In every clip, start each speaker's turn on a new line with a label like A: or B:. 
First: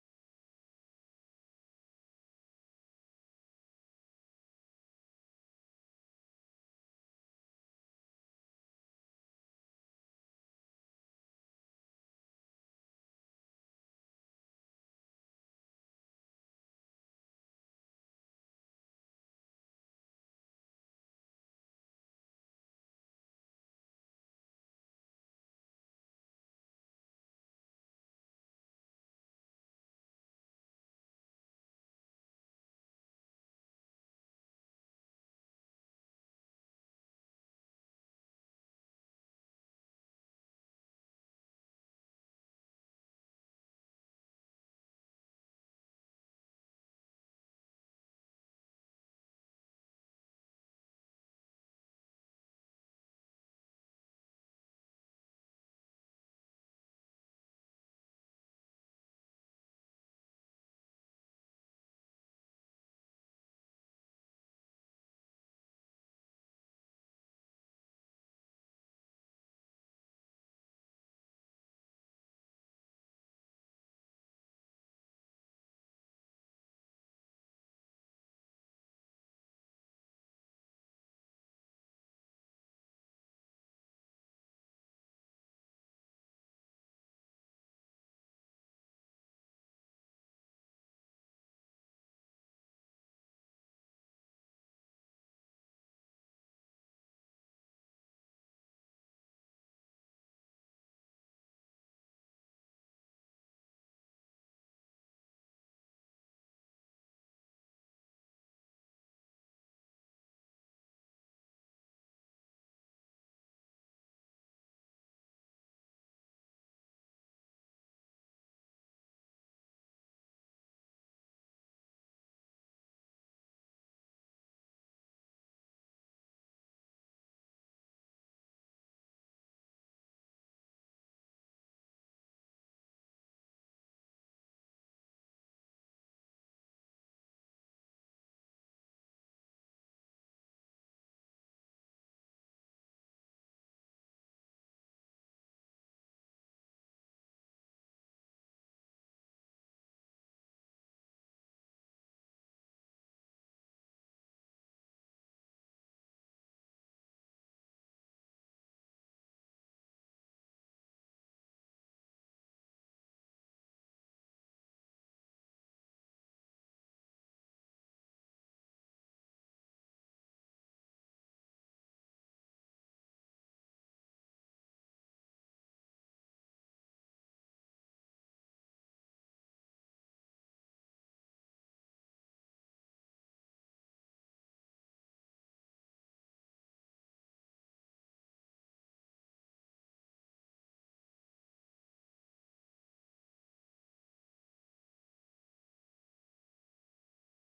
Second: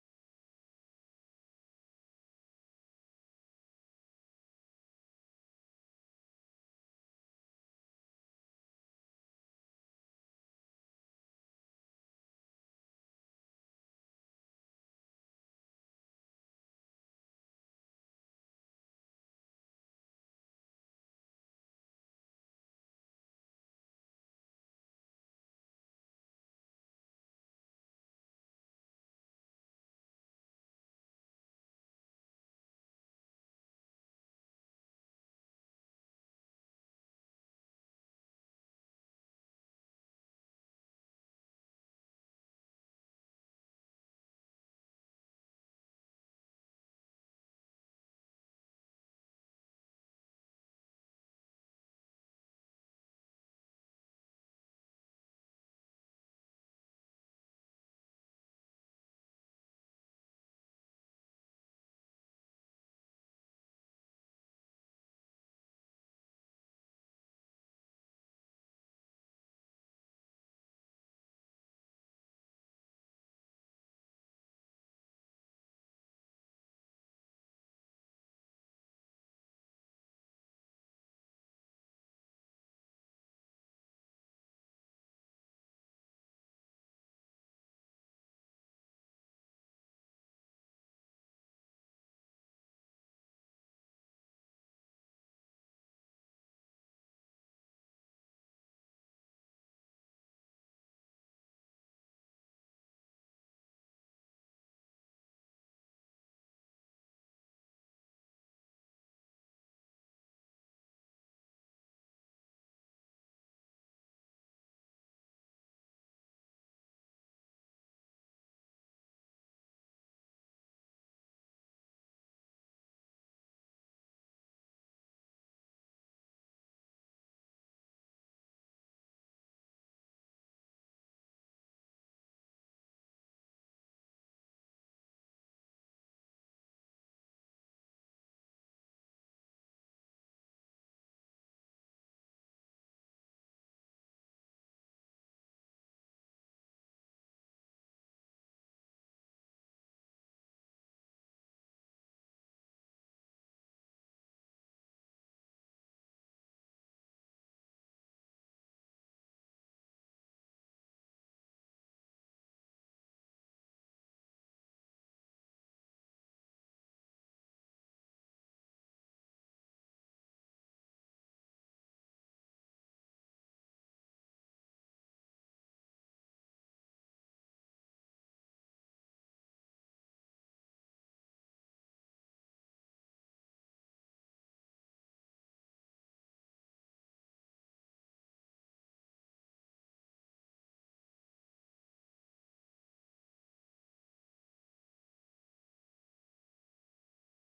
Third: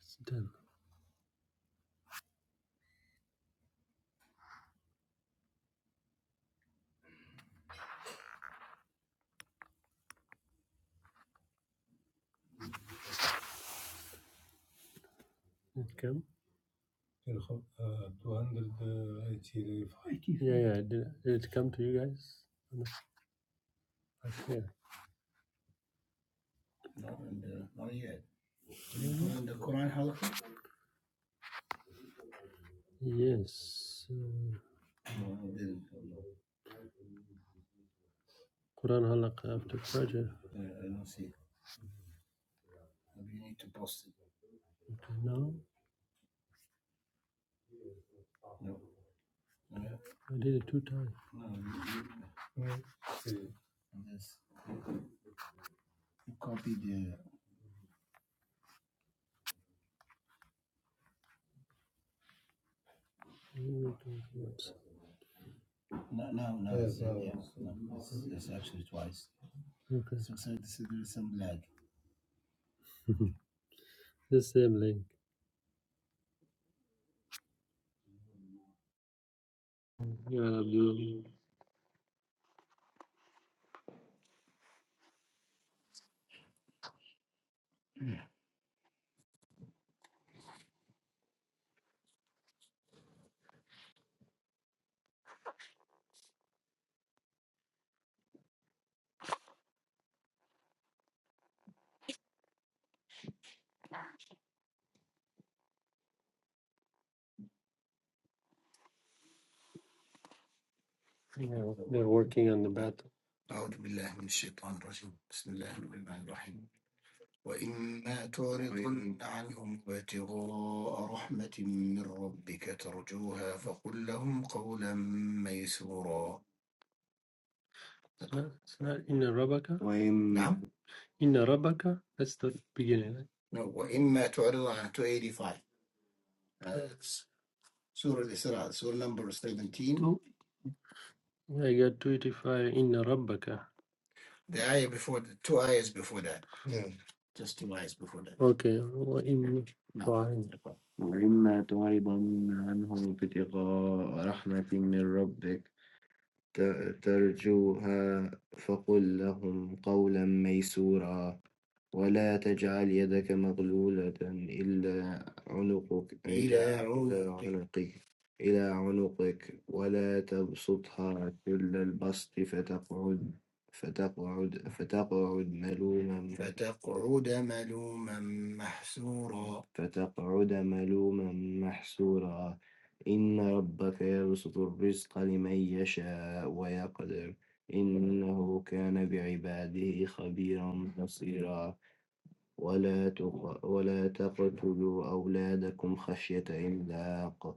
A: It's done. It come? uh, Yeah, yeah. Did, did it come to you guys? Yeah. Yes. Uh, Quran halak after prayer. Okay. Now I did it two times. Mm, Okay. The same link. Yeah, Abdul. Yeah, they're working on the battle. No, It's not Inna Rabbaka. Inna Rabbaka. That's the beginning. right? Oh, I got 285 Inna Rabbaka. أوكي وإن نعم تعرض وإما تعرضن عنهم ابتغاء رحمة من ربك ت- ترجوها فقل لهم قولا ميسورا ولا تجعل يدك مغلولة إلى عنقك عنقك- إلى عنقك ولا تبسطها كل البسط فتقعد فتقعد فتقعد ملوما فتقعد ملوما محسورا إن ربك يبسط الرزق لمن يشاء ويقدر إنه كان بعباده خبيرا بصيرا ولا تق ولا تقتلوا أولادكم خشية إملاق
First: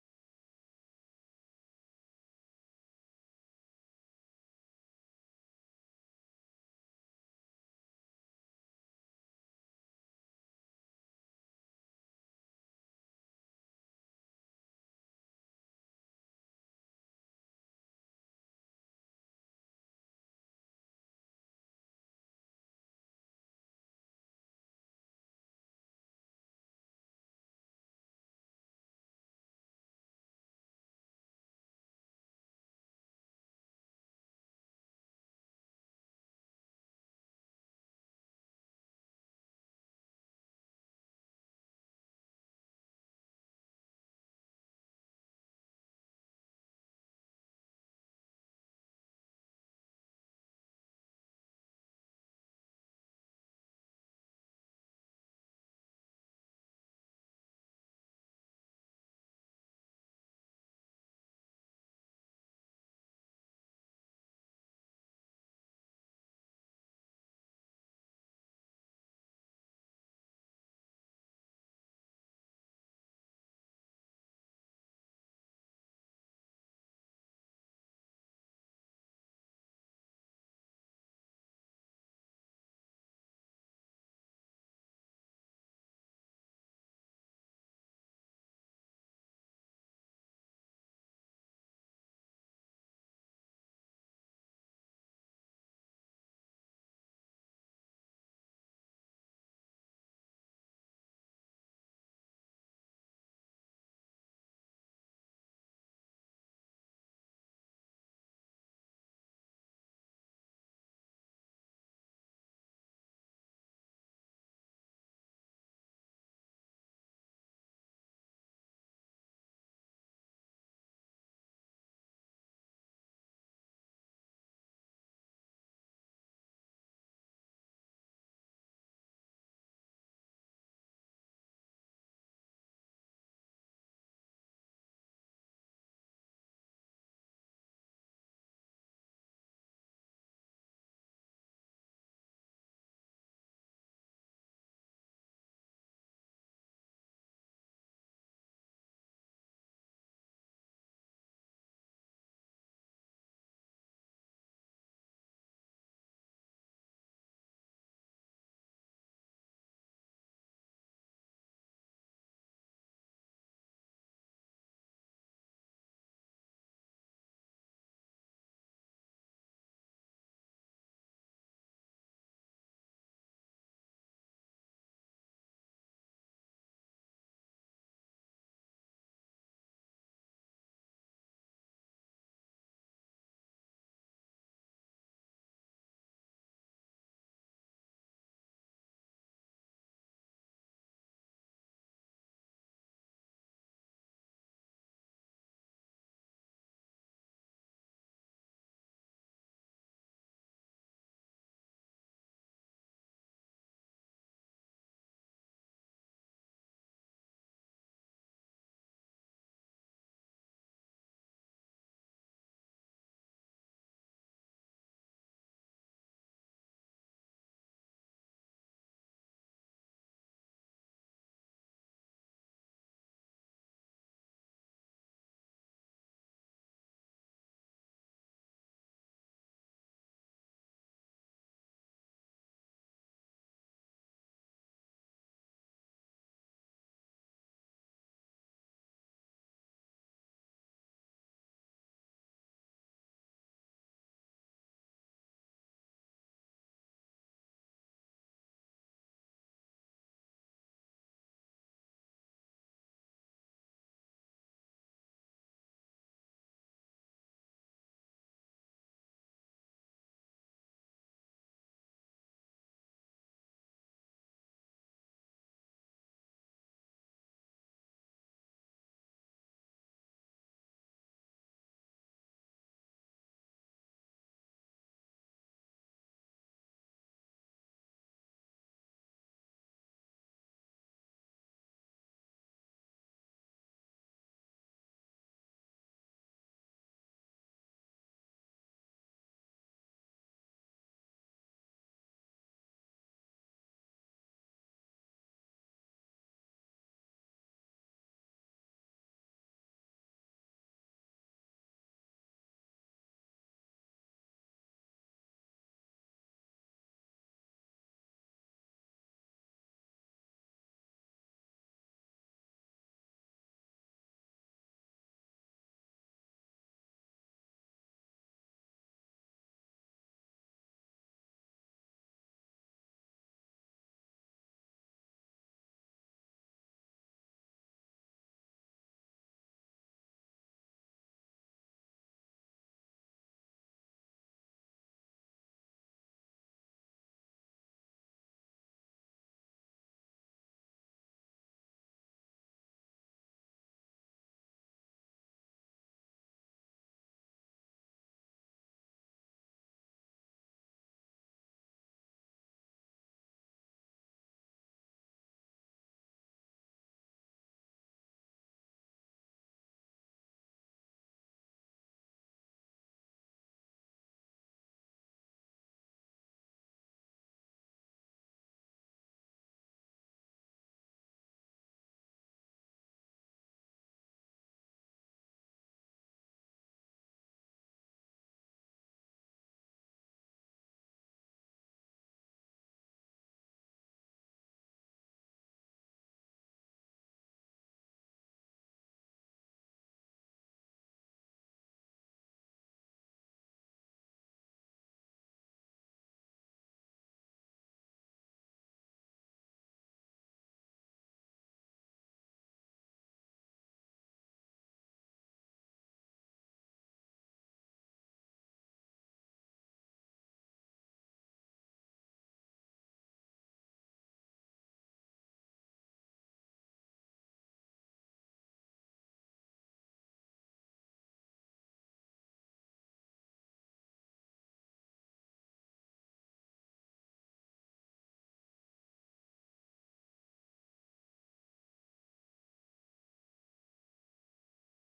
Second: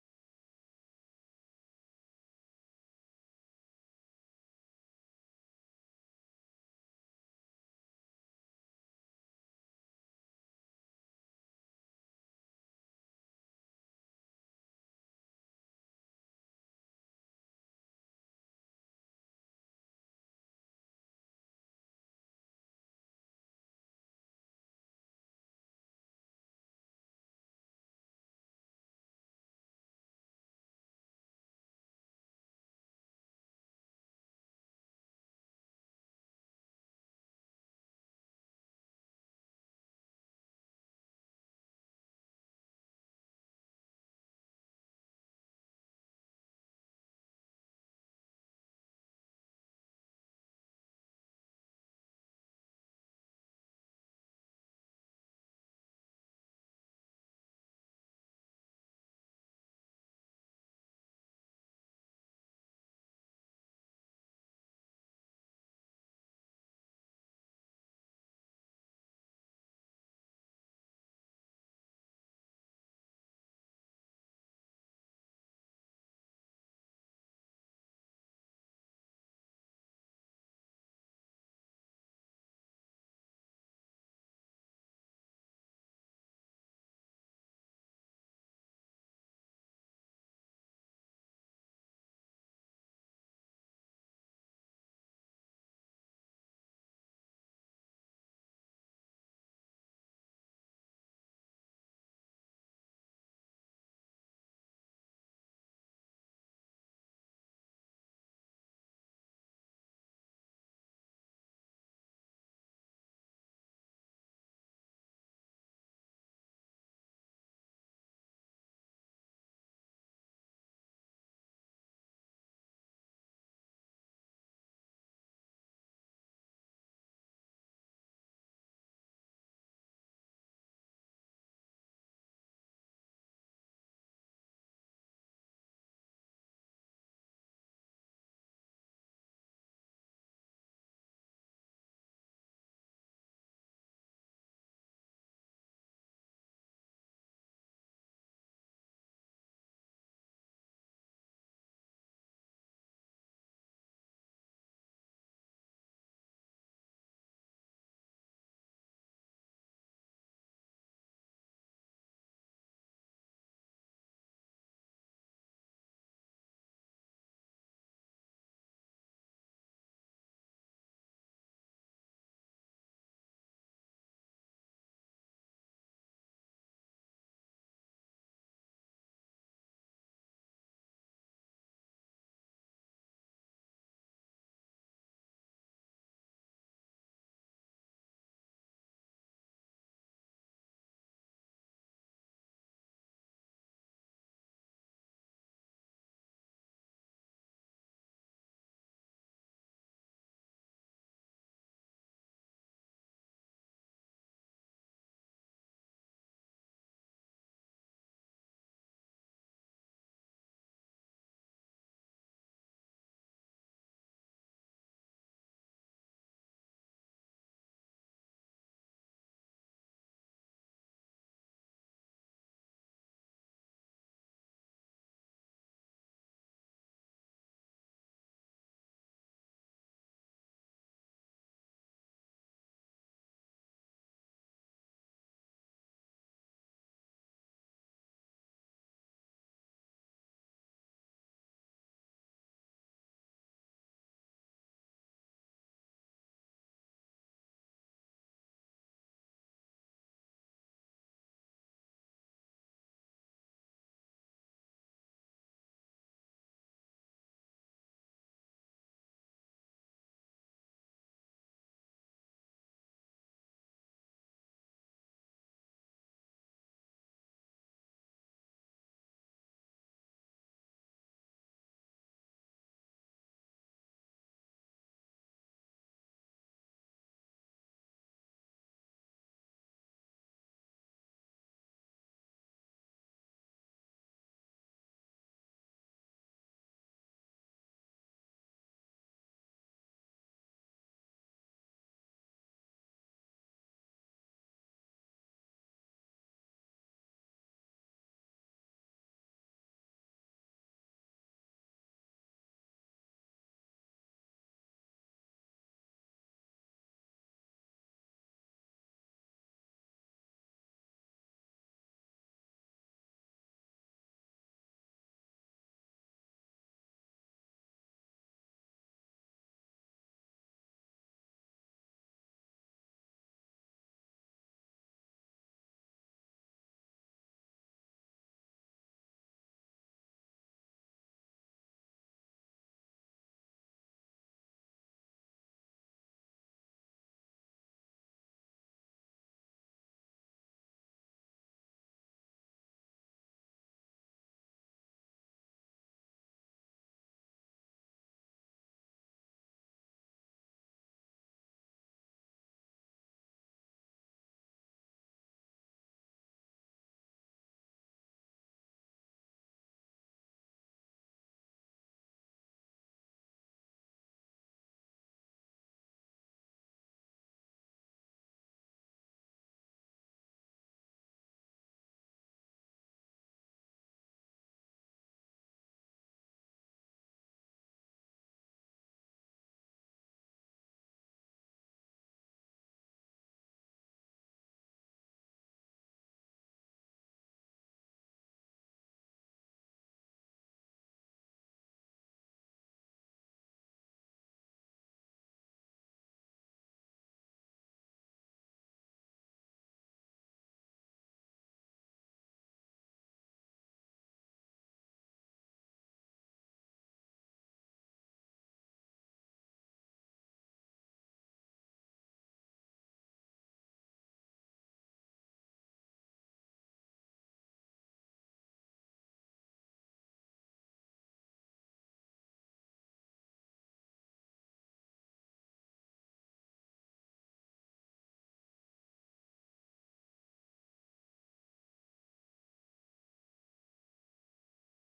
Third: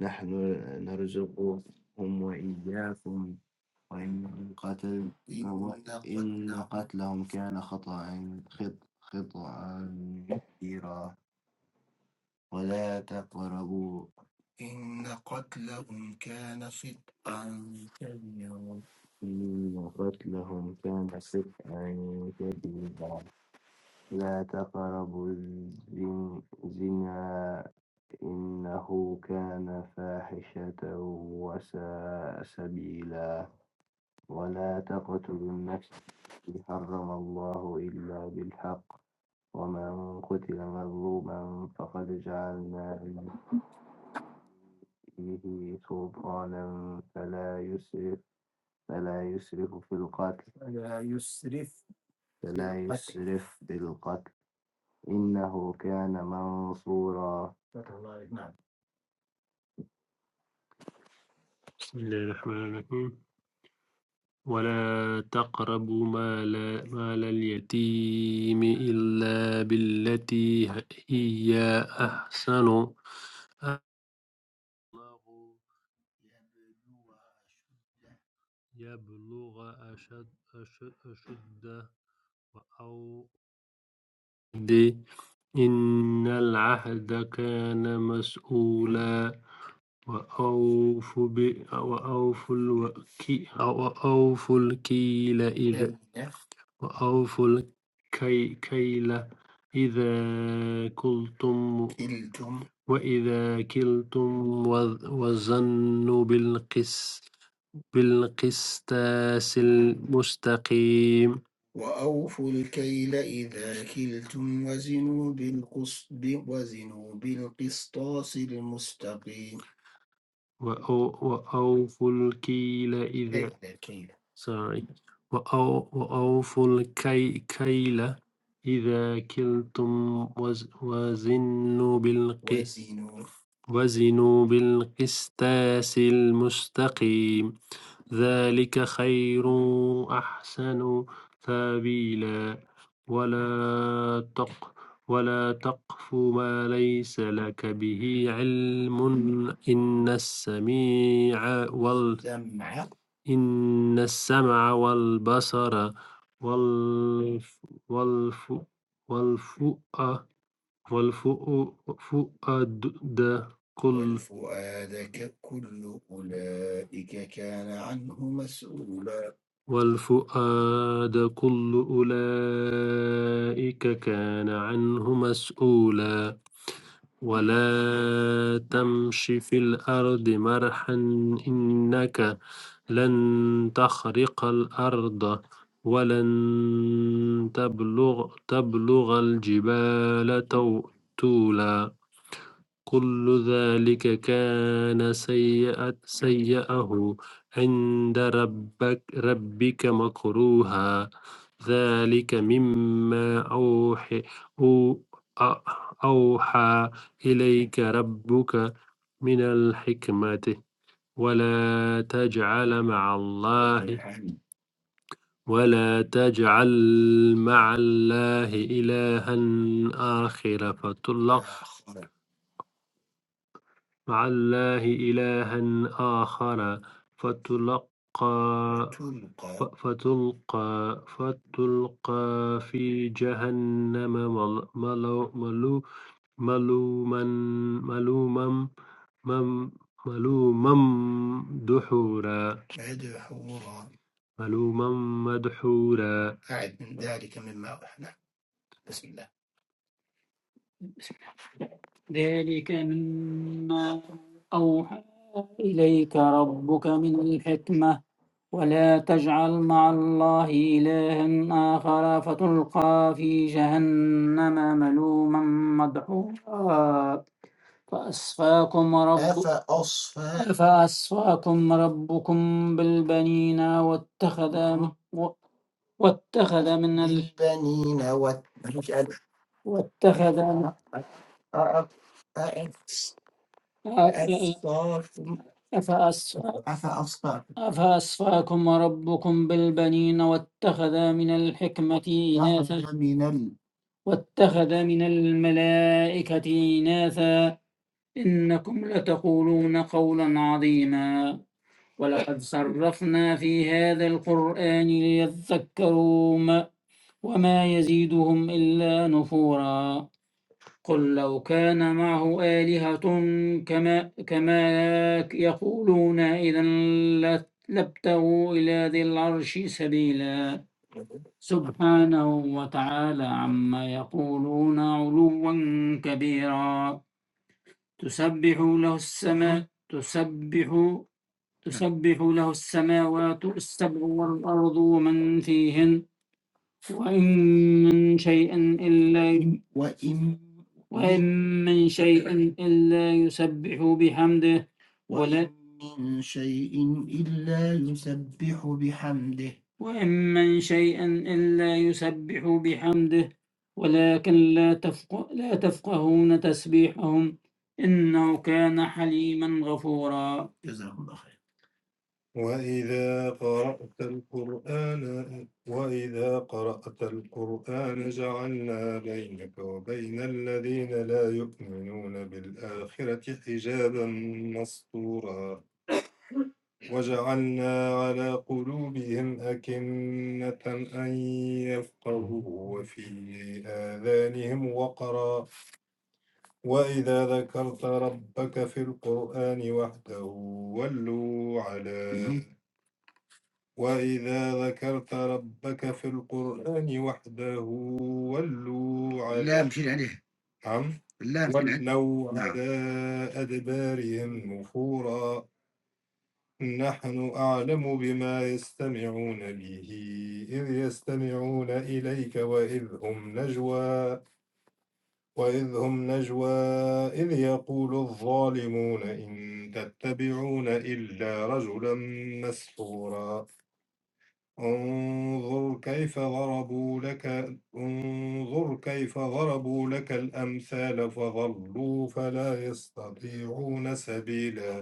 A: نحن نرزقهم وإياكم وإن قتل قتلهم كان خطأ خط خطأ كبيرا ولا تقربوا مرت لهم كان سبعا كبيرا لا تقربوا الزن- الزنا إنه كان فاحشة وساء سبيلا ولا تقتلوا النفس التي حرم الله إلا بالحق ومن قتل مظلوما فقد جعلنا فيه سلطانا فلا يسرف فلا يسرف في القتل فلا يسرف في القتل إنه كان منصورا بسم الله الرحمن الرحيم ولا تقربوا مال مال اليتيم إلا بالتي هي أحسن الله يبلغ أشد أشد أشده أو إن العهد كان مسؤولا وأوفوا ب- وأوفوا الوكي- وأوفوا الكيل وَأَوْفُوا الكي- كَيْلَ إِذَا كِلْتُمْ وَإِذَا كِلْتُمْ وَ- وَزَنُوا بالقس بِالْقِسْطَاسِ الْمُسْتَقِيمِ وَأَو- وَأَوْفُوا الكيل إذا sorry وأو- وَأَوْفُوا الكي- كَيْلَ إِذَا كِلْتُمْ وَز- وَزِنُوا بالقسطاس وزنوا بالقسطاس المستقيم ذلك خير أحسن تأويلا ولا تق ولا تقف ما ليس لك به علم إن السميع وال إن السمع والبصر والف والف والفؤ والفؤ- فؤاد كل وَالْفُؤَادَ كُلُّ أُولَئِكَ كَانَ عَنْهُ مَسْئُولًا وَلَا تَمْشِ فِي الْأَرْضِ مَرْحًا إِنَّكَ لَنْ تَخْرِقَ الْأَرْضَ وَلَنْ تَبْلُغَ تَبْلُغَ الْجِبَالَ طُولًا كل ذلك كان سيئة سيئه عند ربك ربك مكروها ذلك مما أوحي أو أ- أوحى إليك ربك من الحكمة ولا تجعل مع الله ولا تجعل مع الله إلها آخر فتلقى مع الله إلها آخر فتلقى فتلقى فتلقى في جهنم مل- ملو- ملو- ملوما ملوما مم- ملوما دحورا ملوما مدحورا ذلك مما أوحى إلي رب مع الله إلها آخر فتلقى في جهنم فأصفاكم ربكم فأصفاكم ربكم بالبنين واتخذ واتخذ من ال... واتخذ أفأص... أفأصفاكم ربكم بالبنين واتخذ من الحكمة إناثا واتخذ من الملائكة إناثا إنكم لتقولون قولا عظيما ولقد صرفنا في هذا القرآن ليذكروا ما- وما يزيدهم إلا نفورا قل لو كان معه آلهة كما, كما يقولون إذا لا- لابتغوا إلى ذي العرش سبيلا سبحانه وتعالى عما يقولون علوا كبيرا تسبح له السماء تسبح تسبح له السماوات السبع والأرض ومن فيهن وإن من شيء إلا وإن من شيء إلا يسبح بحمده ولا وإن من شيء إلا يسبح بحمده ولكن لا تفق لا تفقهون تسبيحهم إنه كان حليما غفورا وإذا قرأت القرآن وإذا قرأت القرآن جعلنا بينك وبين الذين لا يؤمنون بالآخرة حجابا مستورا وجعلنا على قلوبهم أكنة أن يفقهوا وفي آذانهم وقرا وإذا ذكرت ربك في القرآن وحده ولوا على وإذا ذكرت ربك في القرآن وحده ولوا عن لو على أدبارهم نفورا نحن أعلم بما يستمعون به إذ يستمعون إليك وإذ هم نجوى وإذ هم نجوى إذ يقول الظالمون إن تتبعون إلا رجلا مسحورا انظر كيف ضربوا لك انظر كيف ضربوا لك الأمثال فضلوا فلا يستطيعون سبيلا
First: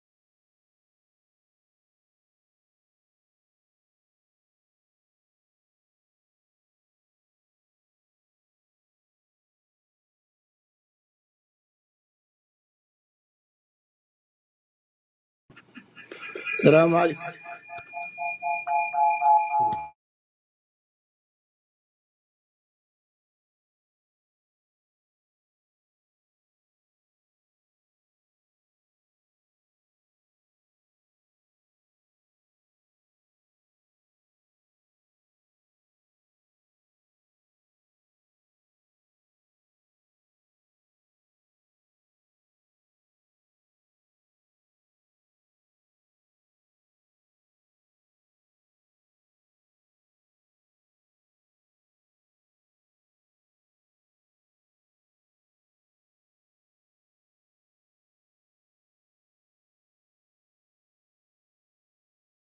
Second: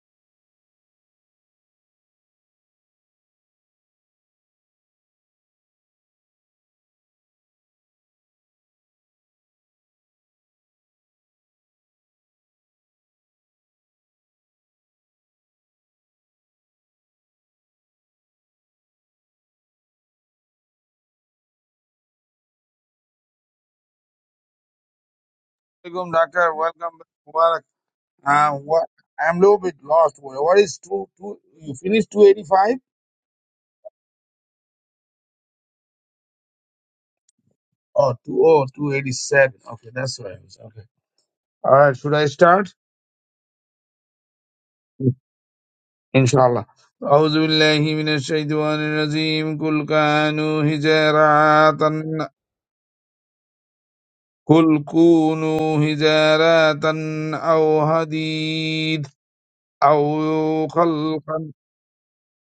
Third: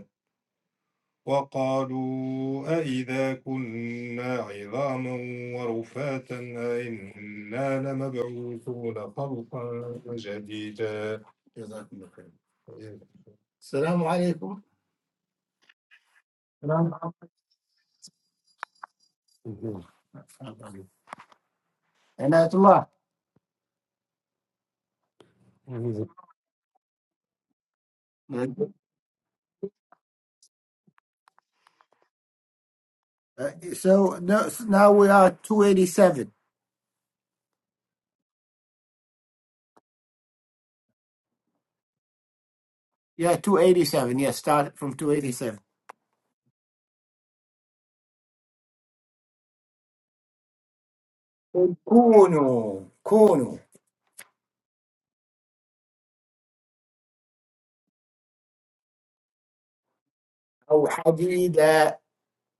A: وقالوا أإذا كنا عظاما ورفاتا أإنا لمبعوثون خلقا جديدا
B: Salam alaikum.
C: Alaikum, doctor. Welcome back. Mubarak. Uh, what, I'm a little bit lost. What what is two, two, you finished 285? Oh, two, oh, 287. Okay, that's what I was. Okay. All right, should I start? Inshallah. أعوذ بالله من الشيطان الرجيم قل كانوا حجارة قل كونوا حجارة أو حديد أو خلقا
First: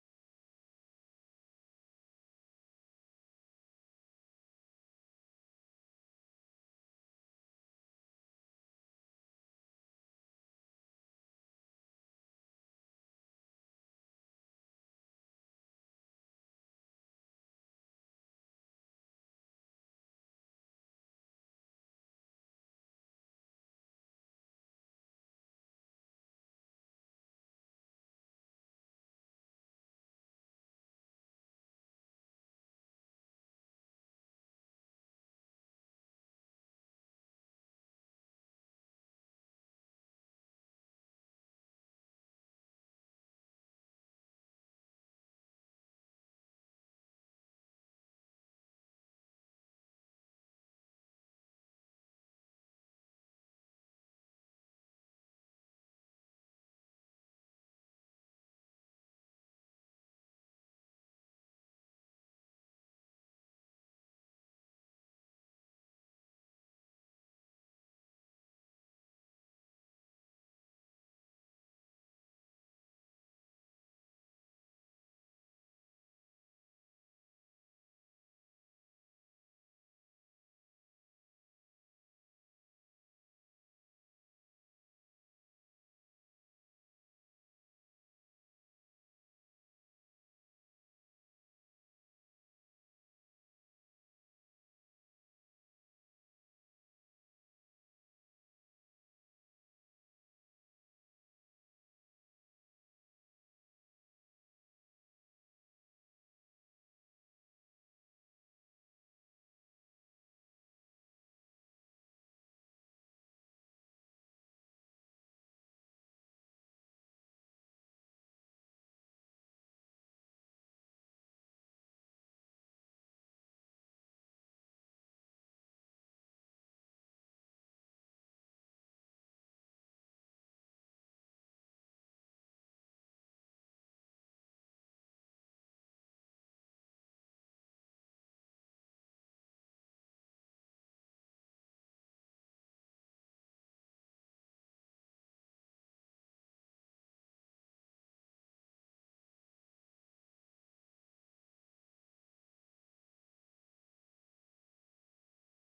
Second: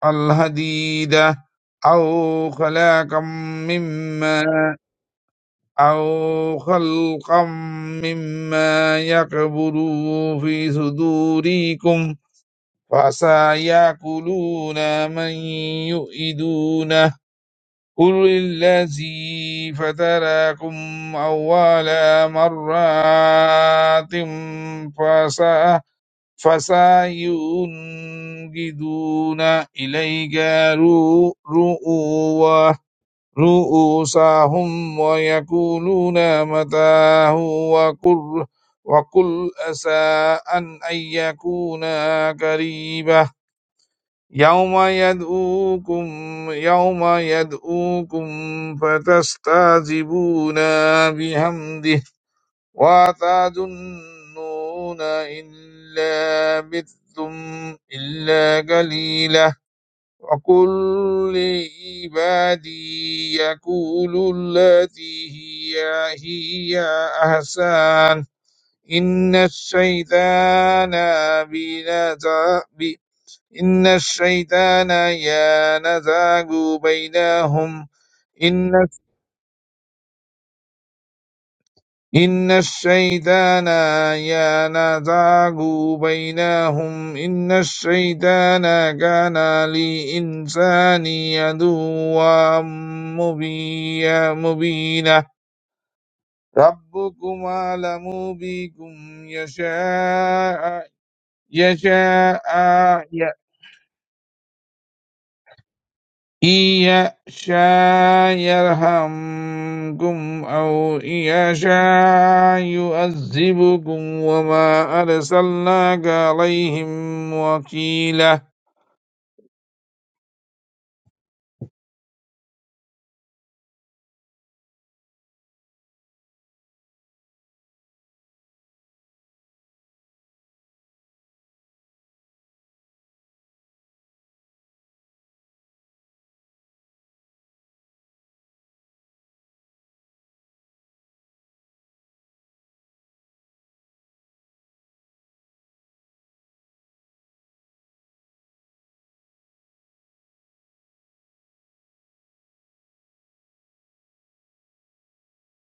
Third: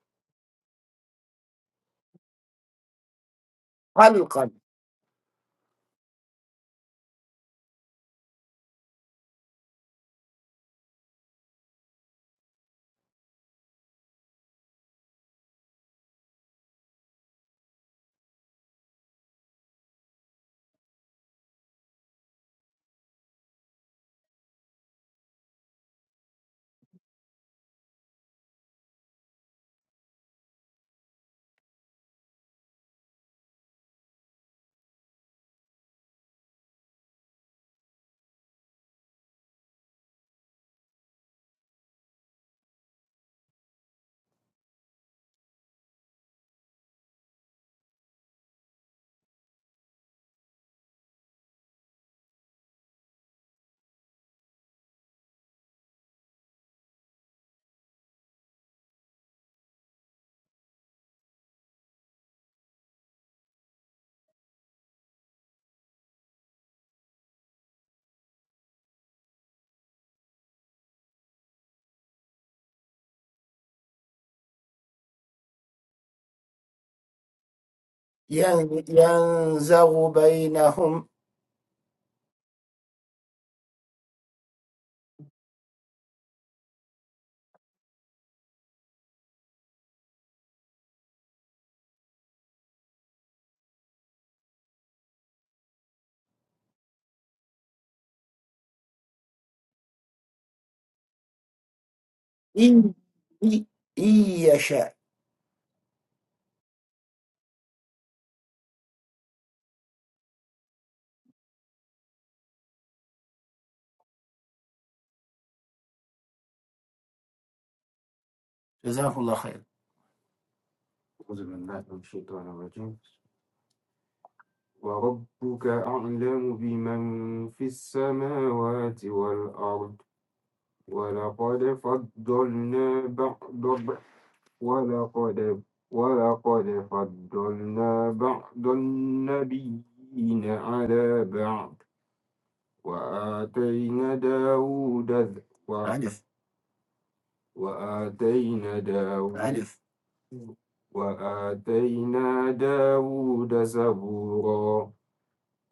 C: الحديد أو خلاقا مما أو خلقا مما يكبر في صدوركم فعسى يأكلون من يؤيدونه قل الذي فتراكم أول مرات فسا فسينجدون إليك رؤوه رؤوسهم ويقولون متى هو وقل, وقل أسى أن أن يكون قريبا يوم يدعوكم يوم يدعوكم فتستعجبون بحمده وتظنون إلا بثم إلا قليلا وقل لعبادي يقول التي هي هي أحسن إن الشيطان بنزا ب- إن الشيطان ينزغ بينهم إن إن الشيطان ينزغ بينهم إن الشيطان كان للإنسان عدوا مبي- مبينا ربكم أعلم بكم يشاء يشاء إن يشاء يرحمكم أو إن يشاء يعذبكم وما أرسلناك عليهم وكيلا
A: أعوذ بالله من الشيطان الرجيم وربك أعلم بمن في السماوات والأرض ولقد فضلنا بعض ولقد ولقد فضلنا بعض النبيين على بعض وآتينا داود ز- وآتينا داود وآتينا داود زبورا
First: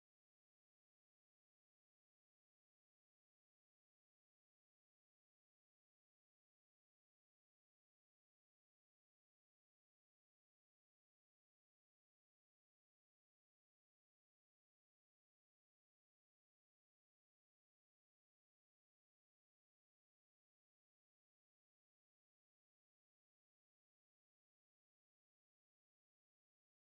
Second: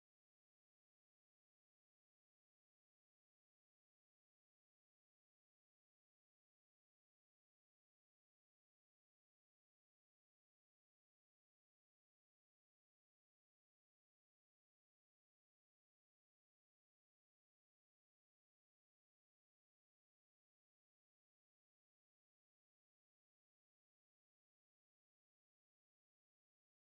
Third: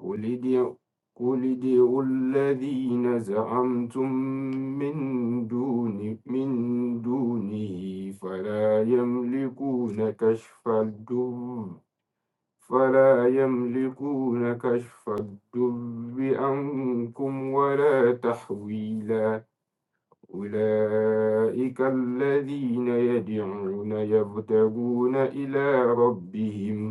A: قل ادعوا قل ادعوا الذين زعمتم من دون من دونه فلا يملكون كشف الدر فلا يملكون كشف الدر عنكم ولا تحويلا أولئك الذين يدعون يبتغون إلى ربهم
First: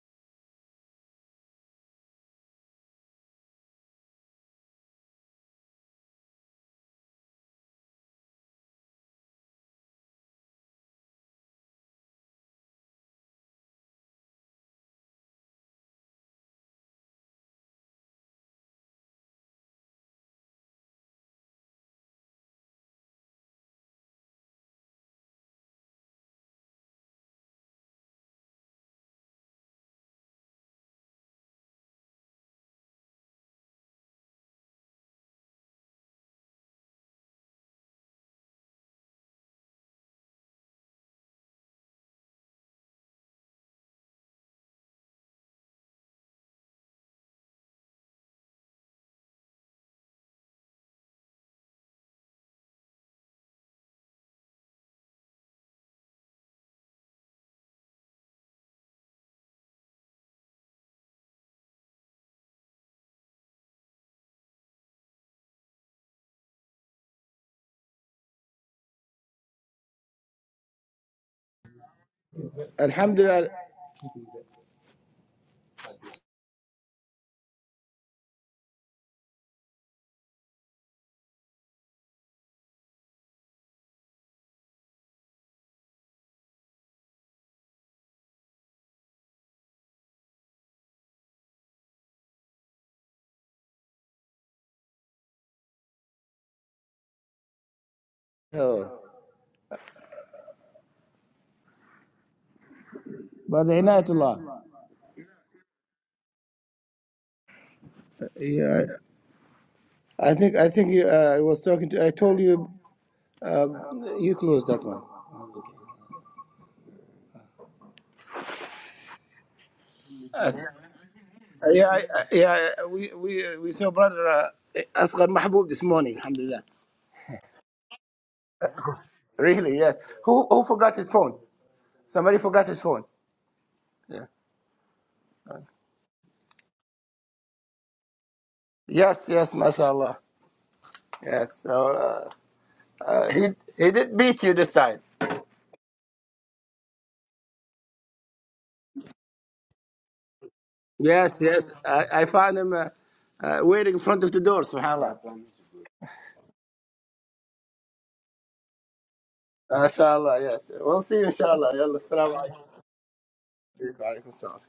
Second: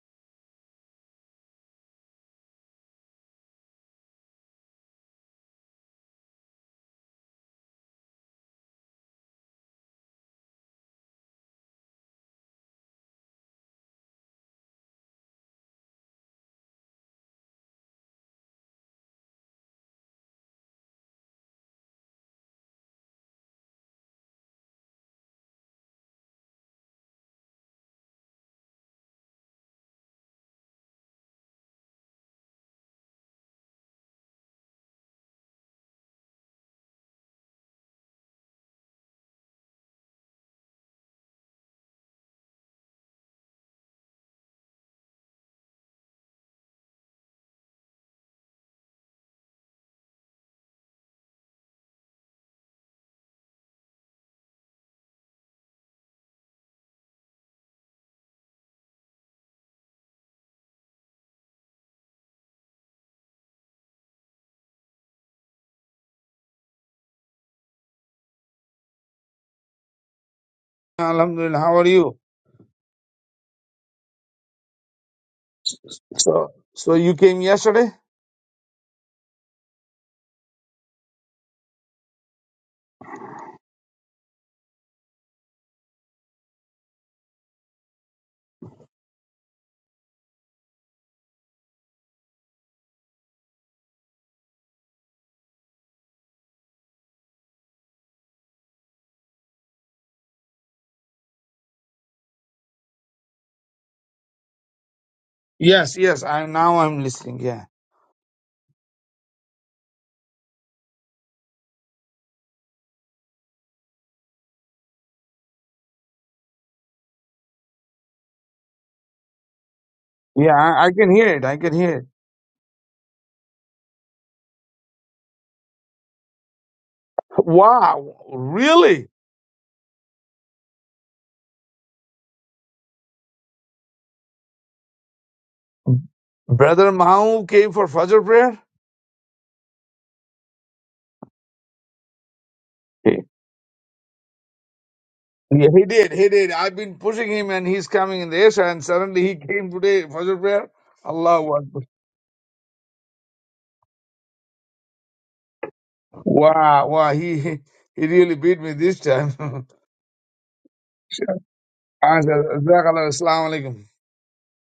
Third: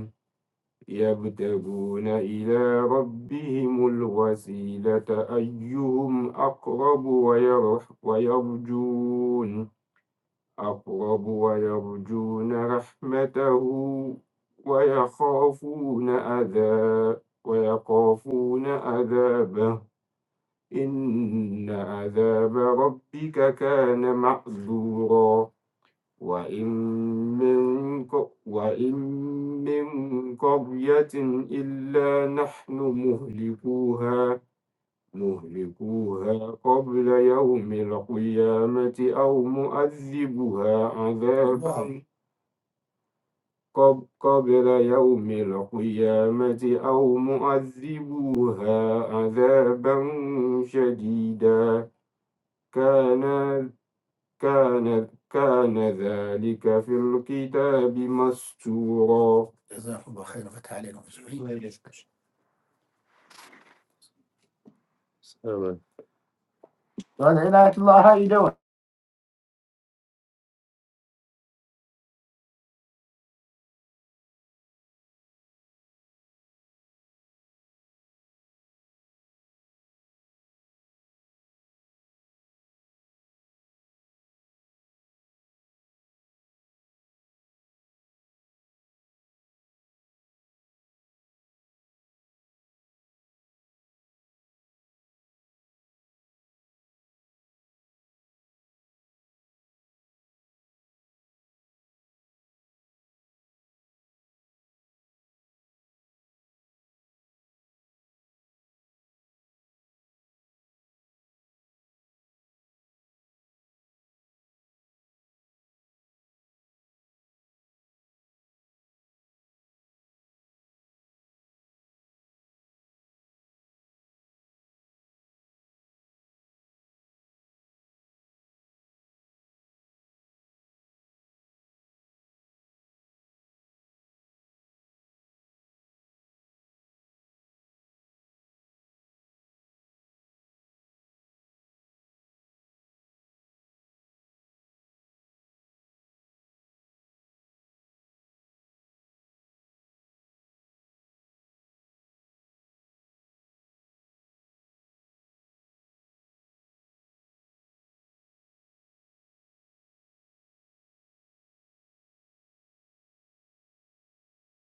A: يبتغون إلى ربهم الوسيلة أيهم أقرب ويرح ويرجون أقرب ويرجون رحمته ويخافون عذاب ويخافون عذابه إن عذاب ربك كان محذورا وإن من ق- وإن من قرية إلا نحن مهلكوها مهلكوها قبل يوم القيامة أو مؤذبها عذاب قب- قبل يوم القيامة أو مؤذبوها عذابا شديدا كان كان كان ذلك في الكتاب مسطورا
C: Alhamdulillah, how are you?
B: Alhamdulillah.
C: So, so you came yesterday?
B: Oh, by the inayat Allah.
C: Yes, yes. I now I'm listening. Yeah,
B: Yeah, I I think I think you, uh, I was talking to. I told you, uh, you closed that one. Uh,
C: yeah. I, I can hear it. I can
B: yeah,
C: hear it.
B: I- I- yeah. We we uh, we saw brother uh, Asghar Mahbub this morning. Alhamdulillah.
C: Wow, really,
B: Really? Yes. Who who forgot his phone? Somebody forgot his phone. Yeah.
C: brother Mahu came for Fajr prayer.
B: Yes. Yes. MashaAllah. Yes. So uh, uh, he he did beat you this time.
C: Yeah, he did. He did. I've been pushing him and he's coming in the Asia and suddenly he came today for the prayer.
B: Yes.
C: Allah was
B: Yes. I, I found him uh, uh, waiting in front of the door. Subhanallah.
C: wow, wow, he he really beat me this time.
B: Inshallah, yes. We'll see you inshallah. Yalla, salam alaikum.
C: Assalamu alaikum.
B: Wa alaikum salam.